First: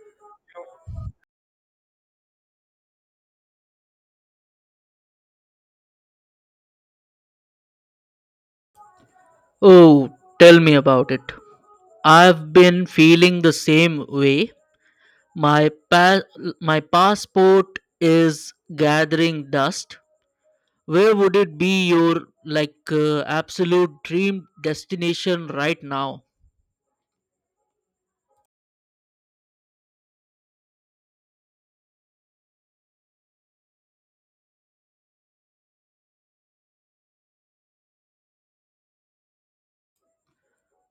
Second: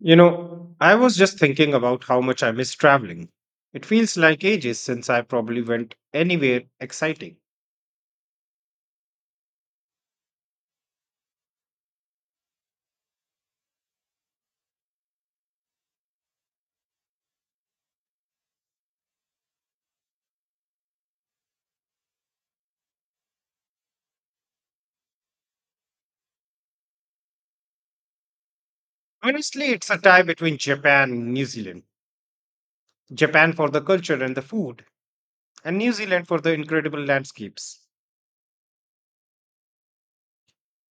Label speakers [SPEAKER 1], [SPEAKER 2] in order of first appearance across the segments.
[SPEAKER 1] You know, I was just thinking about how much I miss traveling. It feels like ages since I probably went anywhere exciting.
[SPEAKER 2] Oh, tell me about it. I've been feeling the same way. My pa- my passport is gathering dust. Where would it be your absolute dream destination right now?
[SPEAKER 1] Honestly, it's a tie between Japan and New Zealand. Japan for the culture and the food, and New Zealand for the incredible landscapes.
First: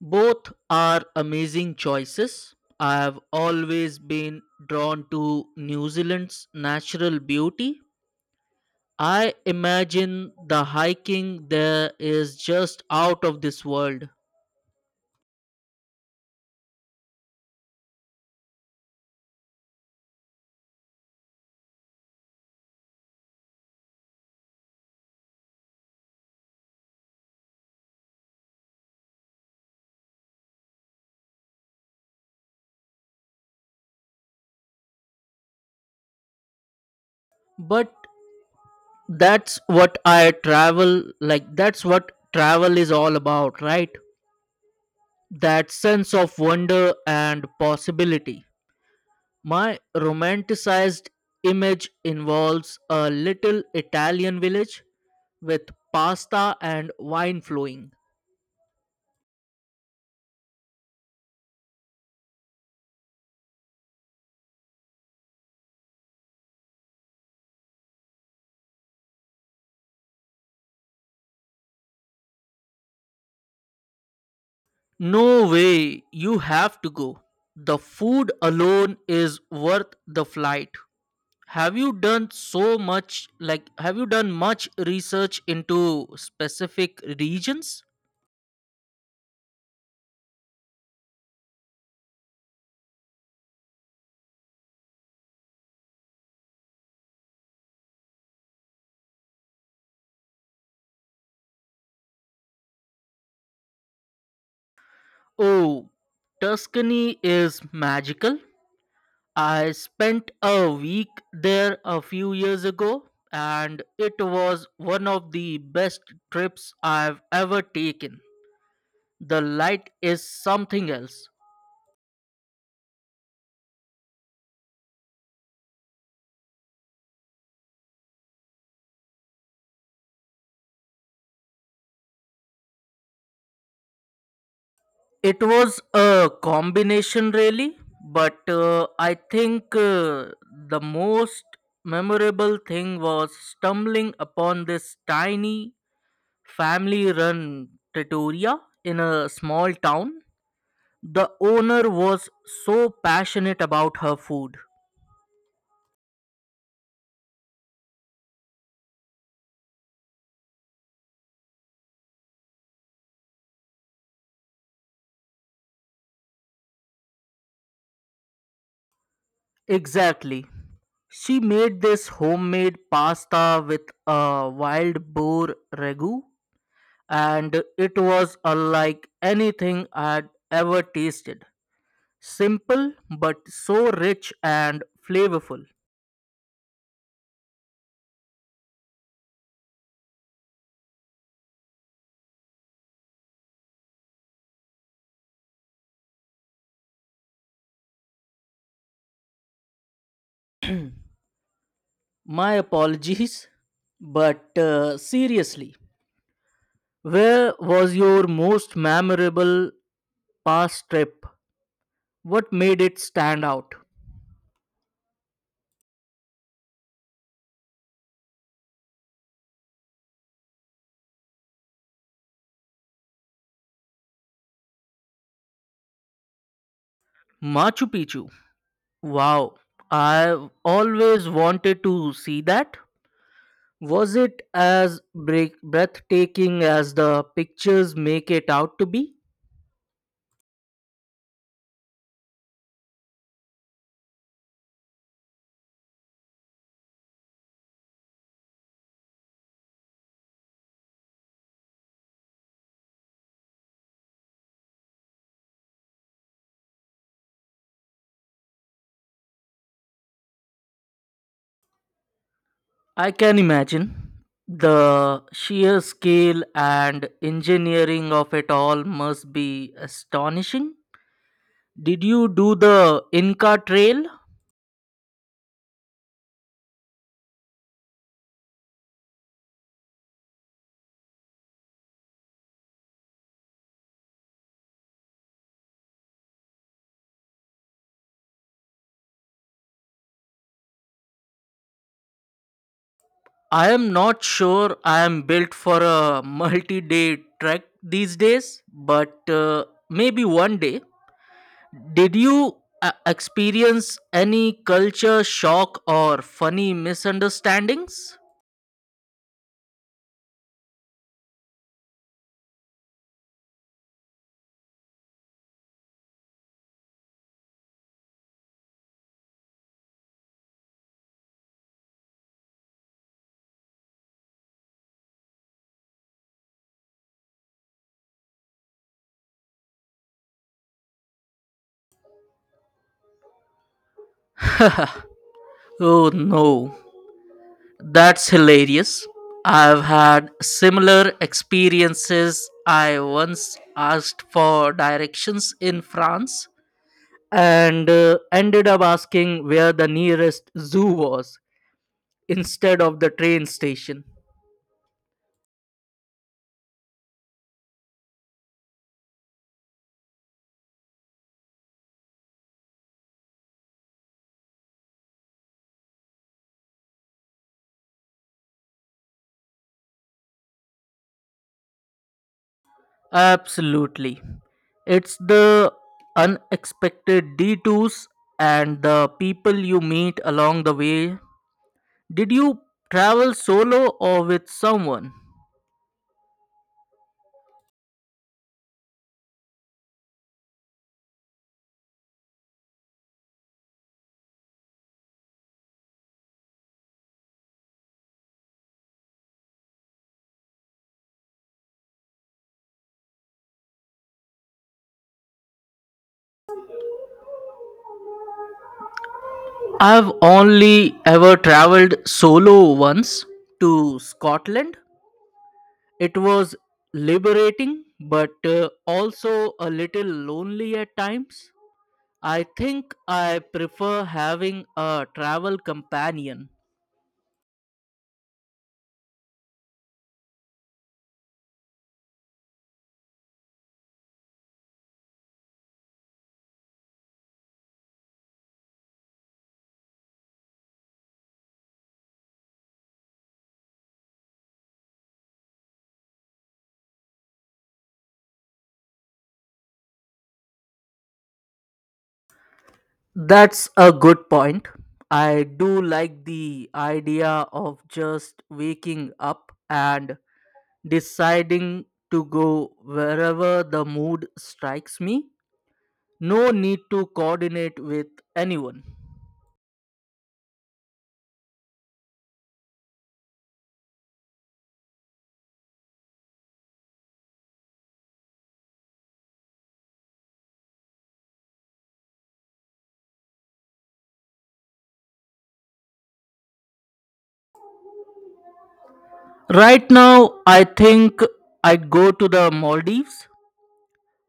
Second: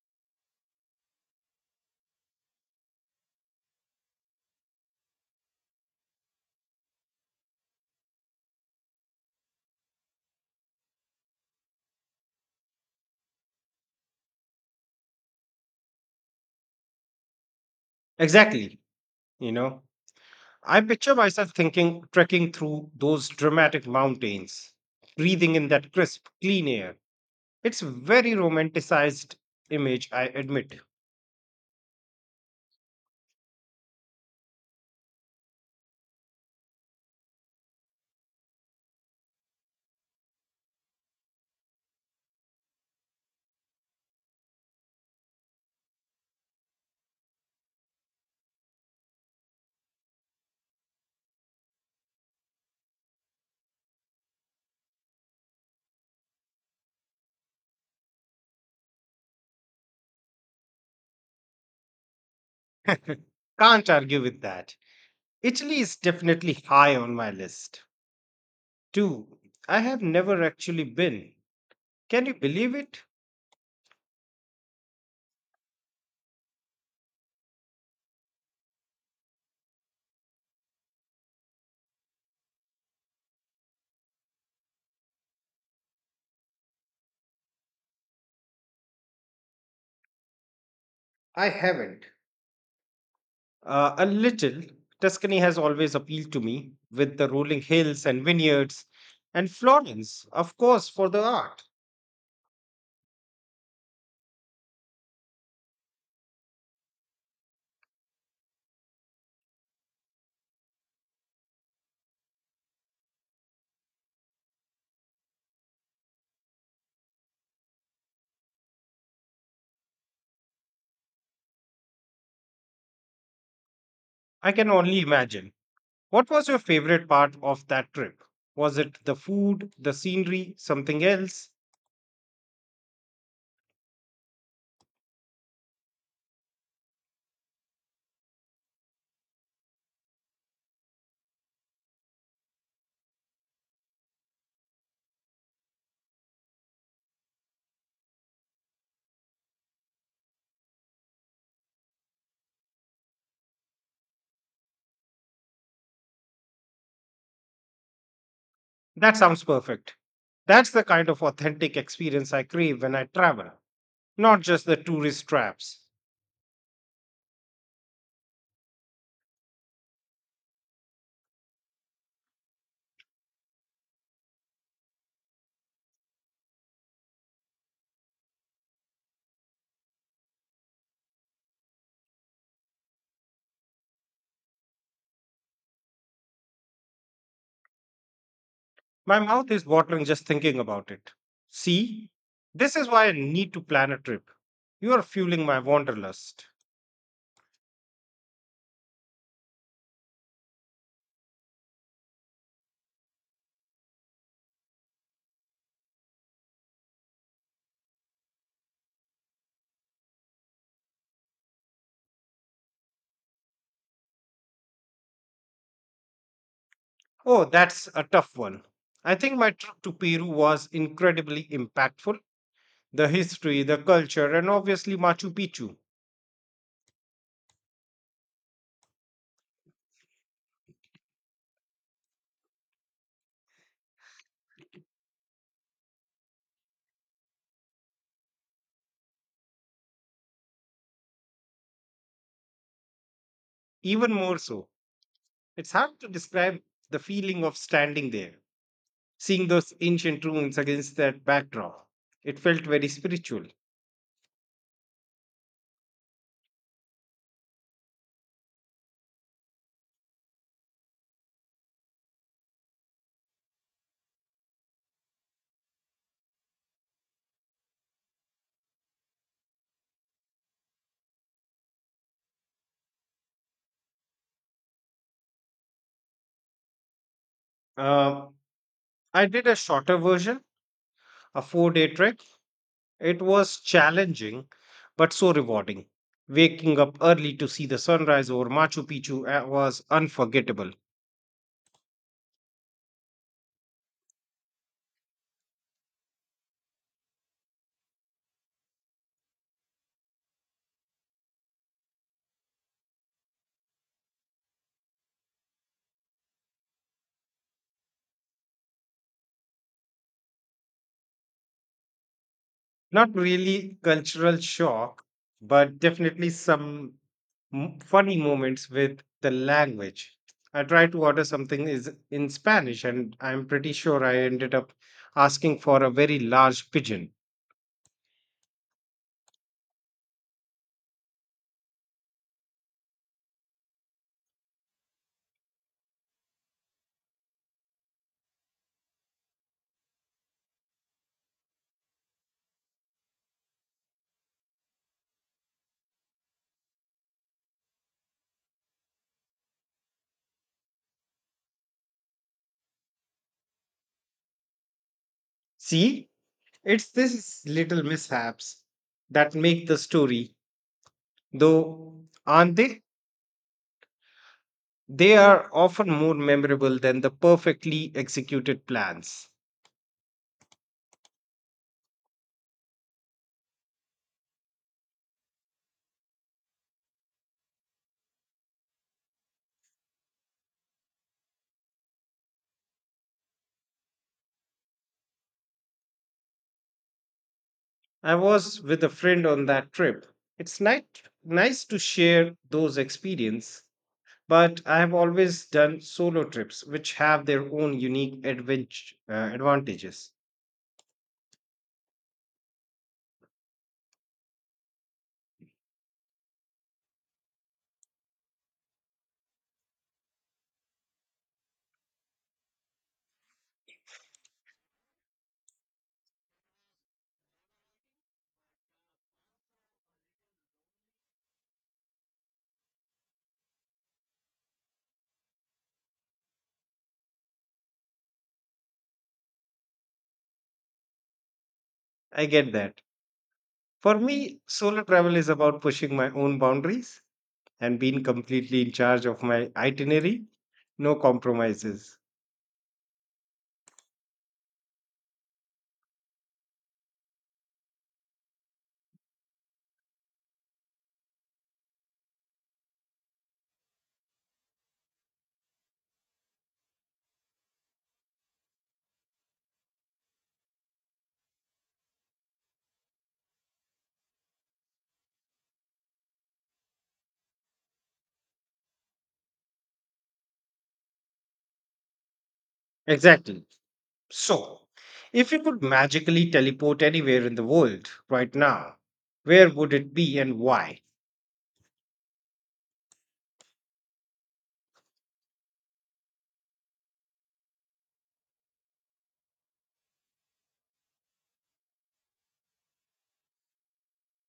[SPEAKER 2] Both are amazing choices. I have always been drawn to New Zealand's natural beauty. I imagine the hiking there is just out of this world.
[SPEAKER 1] Exactly, you know. I picture myself thinking, trekking through those dramatic mountains, breathing in that crisp, clean air. It's a very romanticized image, I admit.
[SPEAKER 2] But that's what travel is all about, right? That sense of wonder and possibility. My romanticized image involves a little Italian village with pasta and wine flowing.
[SPEAKER 1] Can't argue with that. Italy is definitely high on my list, too. I have never actually been. Can you believe it?
[SPEAKER 2] No way, you have to go. The food alone is worth the flight. Have you done so much like have you done much research into specific regions?
[SPEAKER 1] I haven't. A little. Tuscany has always appealed to me, with the rolling hills and vineyards, and Florence, of course, for the art.
[SPEAKER 2] Oh, Tuscany is magical. I spent a week there a few years ago, and it was one of the best trips I've ever taken. The light is something else.
[SPEAKER 1] I can only imagine. What was your favorite part of that trip? Was it the food, the scenery, something else?
[SPEAKER 2] It was a combination, really, but I think, the most memorable thing was stumbling upon this tiny family run trattoria in a small town. The owner was so passionate about her food.
[SPEAKER 1] That sounds perfect. That's the kind of authentic experience I crave when I travel, not just the tourist traps.
[SPEAKER 2] Exactly. She made this homemade pasta with a wild boar ragu, and it was unlike anything I'd ever tasted. Simple but so rich and flavorful.
[SPEAKER 1] My mouth is watering just thinking about it. See, this is why I need to plan a trip. You are fueling my wanderlust.
[SPEAKER 2] My apologies, but seriously, where was your most memorable past trip? What made it stand out?
[SPEAKER 1] Oh, that's a tough one. I think my trip to Peru was incredibly impactful. The history, the culture, and obviously Machu Picchu.
[SPEAKER 2] Machu Picchu. Wow, I've always wanted to see that. Was it as breathtaking as the pictures make it out to be?
[SPEAKER 1] Even more so, it's hard to describe the feeling of standing there, seeing those ancient ruins against that backdrop. It felt very spiritual.
[SPEAKER 2] I can imagine. The sheer scale and engineering of it all must be astonishing. Did you do the Inca Trail?
[SPEAKER 1] Uh, I did a shorter version, a 4 day trek. It was challenging, but so rewarding. Waking up early to see the sunrise over Machu Picchu was unforgettable.
[SPEAKER 2] I am not sure I am built for a multi day trek these days, but maybe one day. Did you experience any culture shock or funny misunderstandings?
[SPEAKER 1] Not really cultural shock, but definitely some funny moments with the language. I tried to order something is in Spanish, and I'm pretty sure I ended up asking for a very large pigeon.
[SPEAKER 2] Oh no, that's hilarious. I've had similar experiences. I once asked for directions in France and ended up asking where the nearest zoo was instead of the train station.
[SPEAKER 1] See, it's these little mishaps that make the story, though, aren't they? They are often more memorable than the perfectly executed plans.
[SPEAKER 2] Absolutely. It's the unexpected detours and the people you meet along the way. Did you travel solo or with someone?
[SPEAKER 1] I was with a friend on that trip. It's nice to share those experiences, but I have always done solo trips, which have their own unique advantages.
[SPEAKER 2] I've only ever traveled solo once, to Scotland. It was liberating but also a little lonely at times. I think I prefer having a travel companion.
[SPEAKER 1] I get that. For me, solo travel is about pushing my own boundaries and being completely in charge of my itinerary, no compromises.
[SPEAKER 2] That's a good point. I do like the idea of just waking up and deciding to go wherever the mood strikes me. No need to coordinate with anyone.
[SPEAKER 1] Exactly. So, if you could magically teleport anywhere in the world right now, where would it be and why?
[SPEAKER 2] Right now, I think I'd go to the Maldives.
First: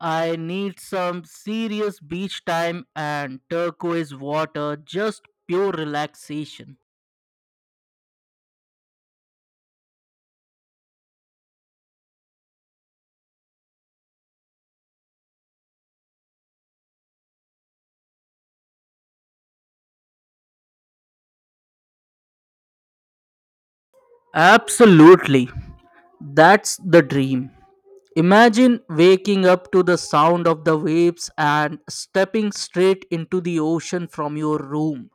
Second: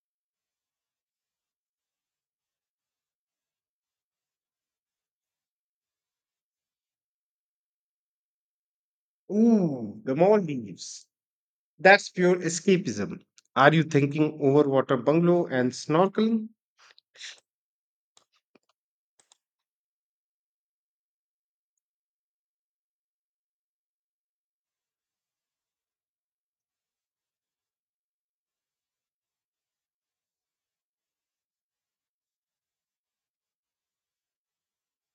[SPEAKER 2] I need some serious beach time and turquoise water, just pure relaxation.
[SPEAKER 1] Ooh, the Maldives. That's pure escapism. Are you thinking overwater bungalow and snorkeling?
[SPEAKER 2] Absolutely. That's the dream. Imagine waking up to the sound of the waves and stepping straight into the ocean from your room.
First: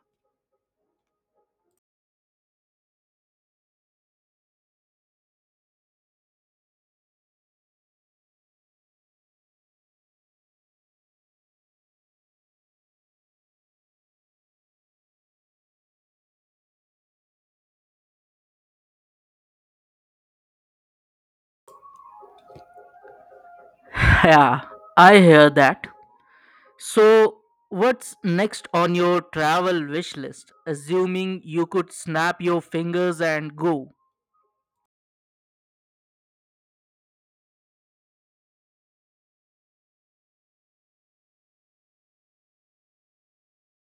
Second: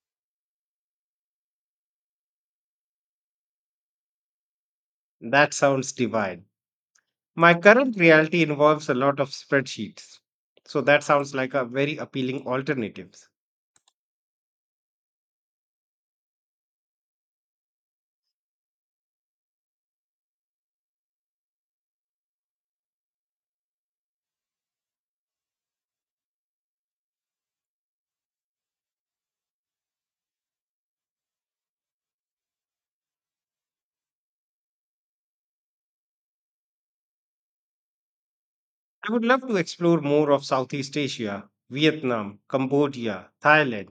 [SPEAKER 1] That sounds divine. My current reality involves a lot of spreadsheets. So that sounds like a very appealing alternative.
[SPEAKER 2] Yeah, I hear that. So, what's next on your travel wish list? Assuming you could snap your fingers and go.
[SPEAKER 1] I would love to explore more of Southeast Asia, Vietnam, Cambodia, Thailand.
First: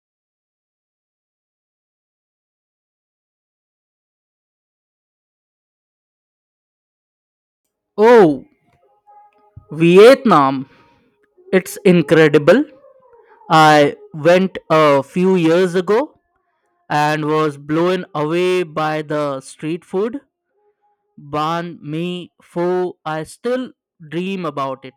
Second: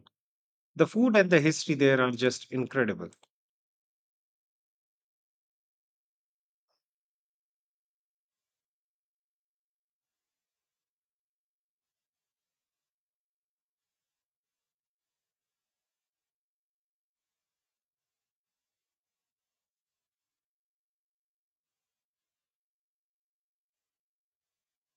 [SPEAKER 1] The food and the history there are just incredible.
[SPEAKER 2] Oh, Vietnam. It's incredible. I went a few years ago and was blown away by the street food. Ban mi pho. I still dream about it.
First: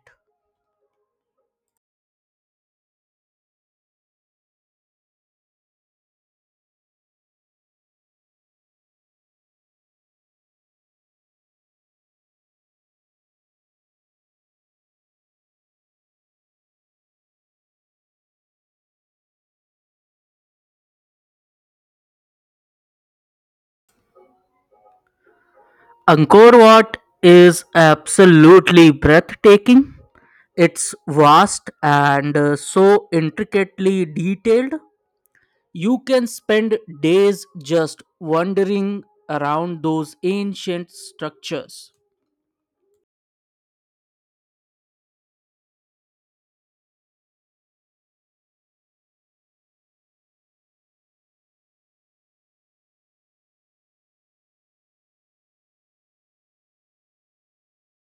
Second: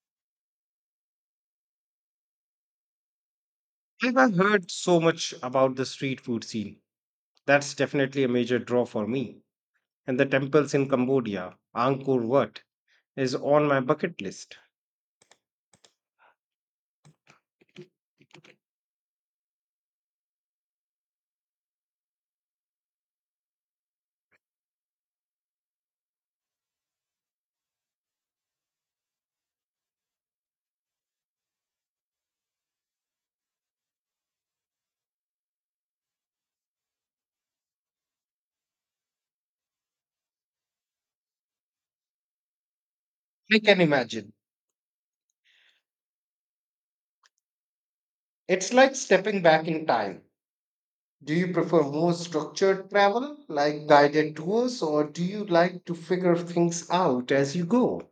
[SPEAKER 1] I've heard so much about the street food scene. That's definitely a major draw for me. And the temples in Cambodia, Angkor Wat, is on my bucket list.
[SPEAKER 2] Angkor Wat is absolutely breathtaking. It's vast and so intricately detailed. You can spend days just wandering around those ancient structures.
[SPEAKER 1] I can imagine. It's like stepping back in time. Do you prefer more structured travel, like guided tours, or do you like to figure things out as you go?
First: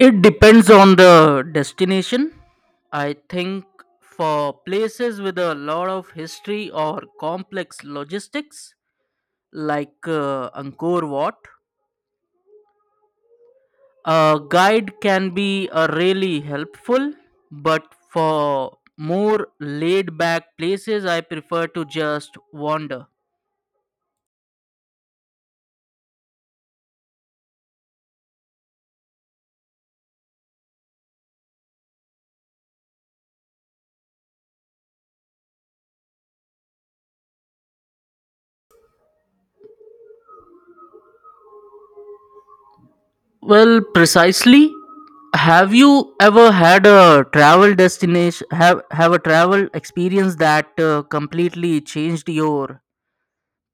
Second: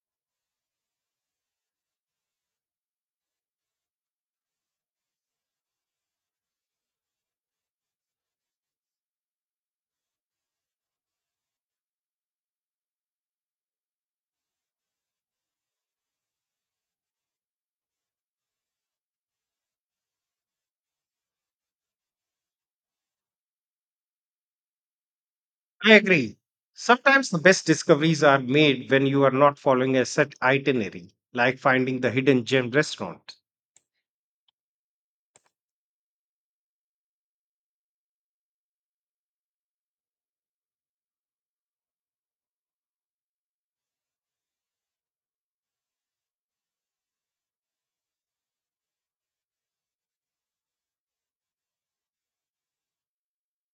[SPEAKER 2] It depends on the destination. I think for places with a lot of history or complex logistics, like Angkor Wat, a guide can be really helpful. But for more laid back places, I prefer to just wander.
[SPEAKER 1] I agree. Sometimes the best discoveries are made when you are not following a set itinerary, like finding the hidden gem restaurant.
[SPEAKER 2] Well, precisely. Have you ever had a travel destination have a travel experience that completely changed your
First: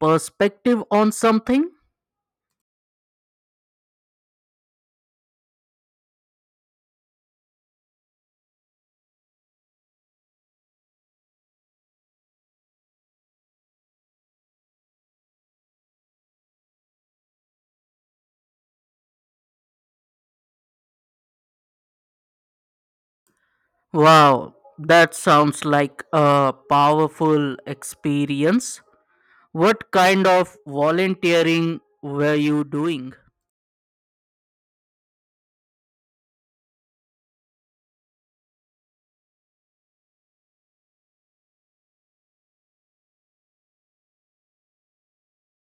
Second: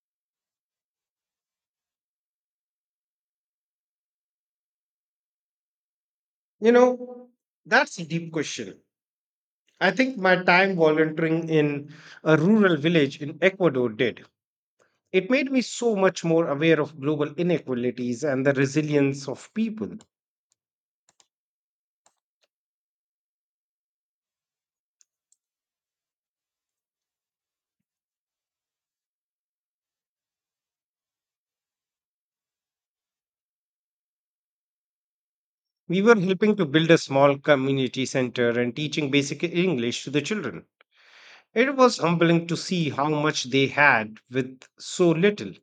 [SPEAKER 2] perspective on something?
[SPEAKER 1] You know, that's a deep question. I think my time volunteering in a rural village in Ecuador did. It made me so much more aware of global inequalities and the resilience of people.
[SPEAKER 2] Wow, that sounds like a powerful experience. What kind of volunteering were you doing?
[SPEAKER 1] We were helping to build a small community center and teaching basic English to the children. It was humbling to see how much they had with so little.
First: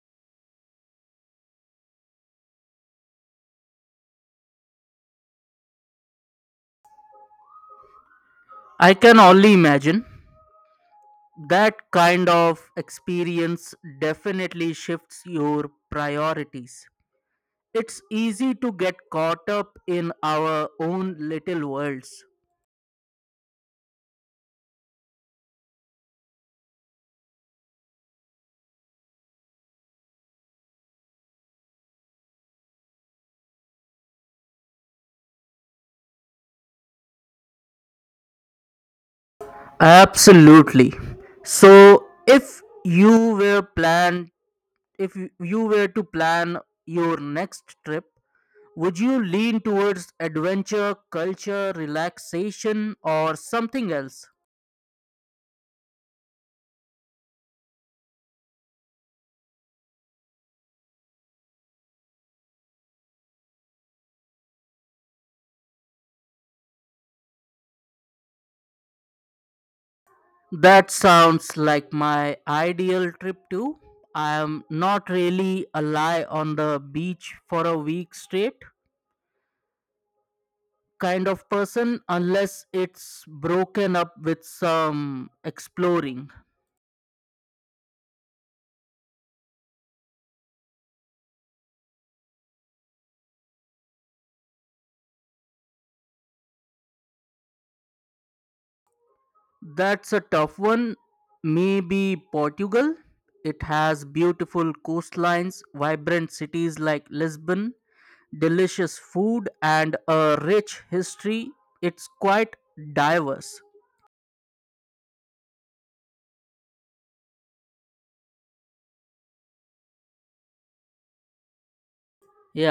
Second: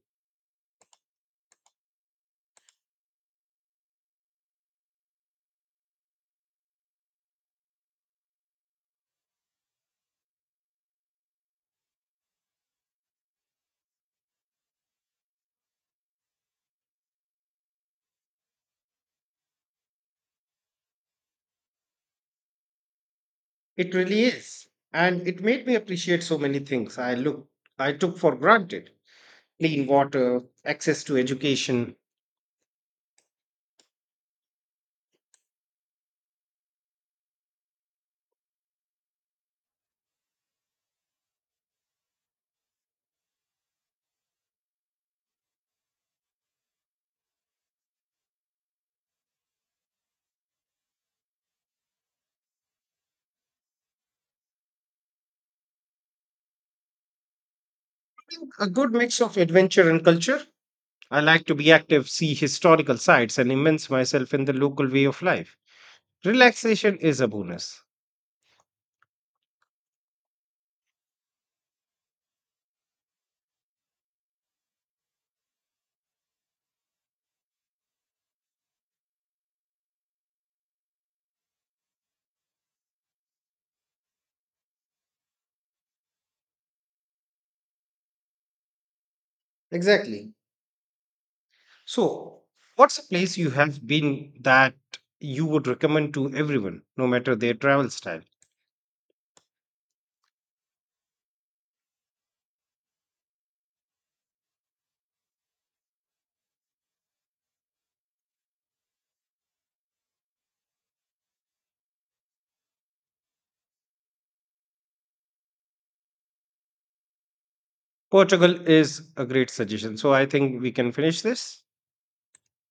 [SPEAKER 2] I can only imagine. That kind of experience definitely shifts your priorities. It's easy to get caught up in our own little worlds.
[SPEAKER 1] It really is. And it made me appreciate so many things I took for granted. Clean water, access to education,
[SPEAKER 2] Absolutely. So, if you were to plan your next trip, would you lean towards adventure, culture, relaxation, or something else?
[SPEAKER 1] a good mix of adventure and culture. I like to be active, see historical sites, and immerse myself in the local way of life. Relaxation is a bonus.
[SPEAKER 2] That sounds like my ideal trip too. I am not really a lie on the beach for a week straight kind of person unless it's broken up with some exploring.
[SPEAKER 1] Exactly. So, what's a place you have been that you would recommend to everyone, no matter their travel style?
[SPEAKER 2] That's a tough one. Maybe Portugal. It has beautiful coastlines, vibrant cities like Lisbon, delicious food, and a rich history. It's quite diverse.
[SPEAKER 1] Portugal is a great suggestion. So I think we can finish this.
[SPEAKER 2] Yeah,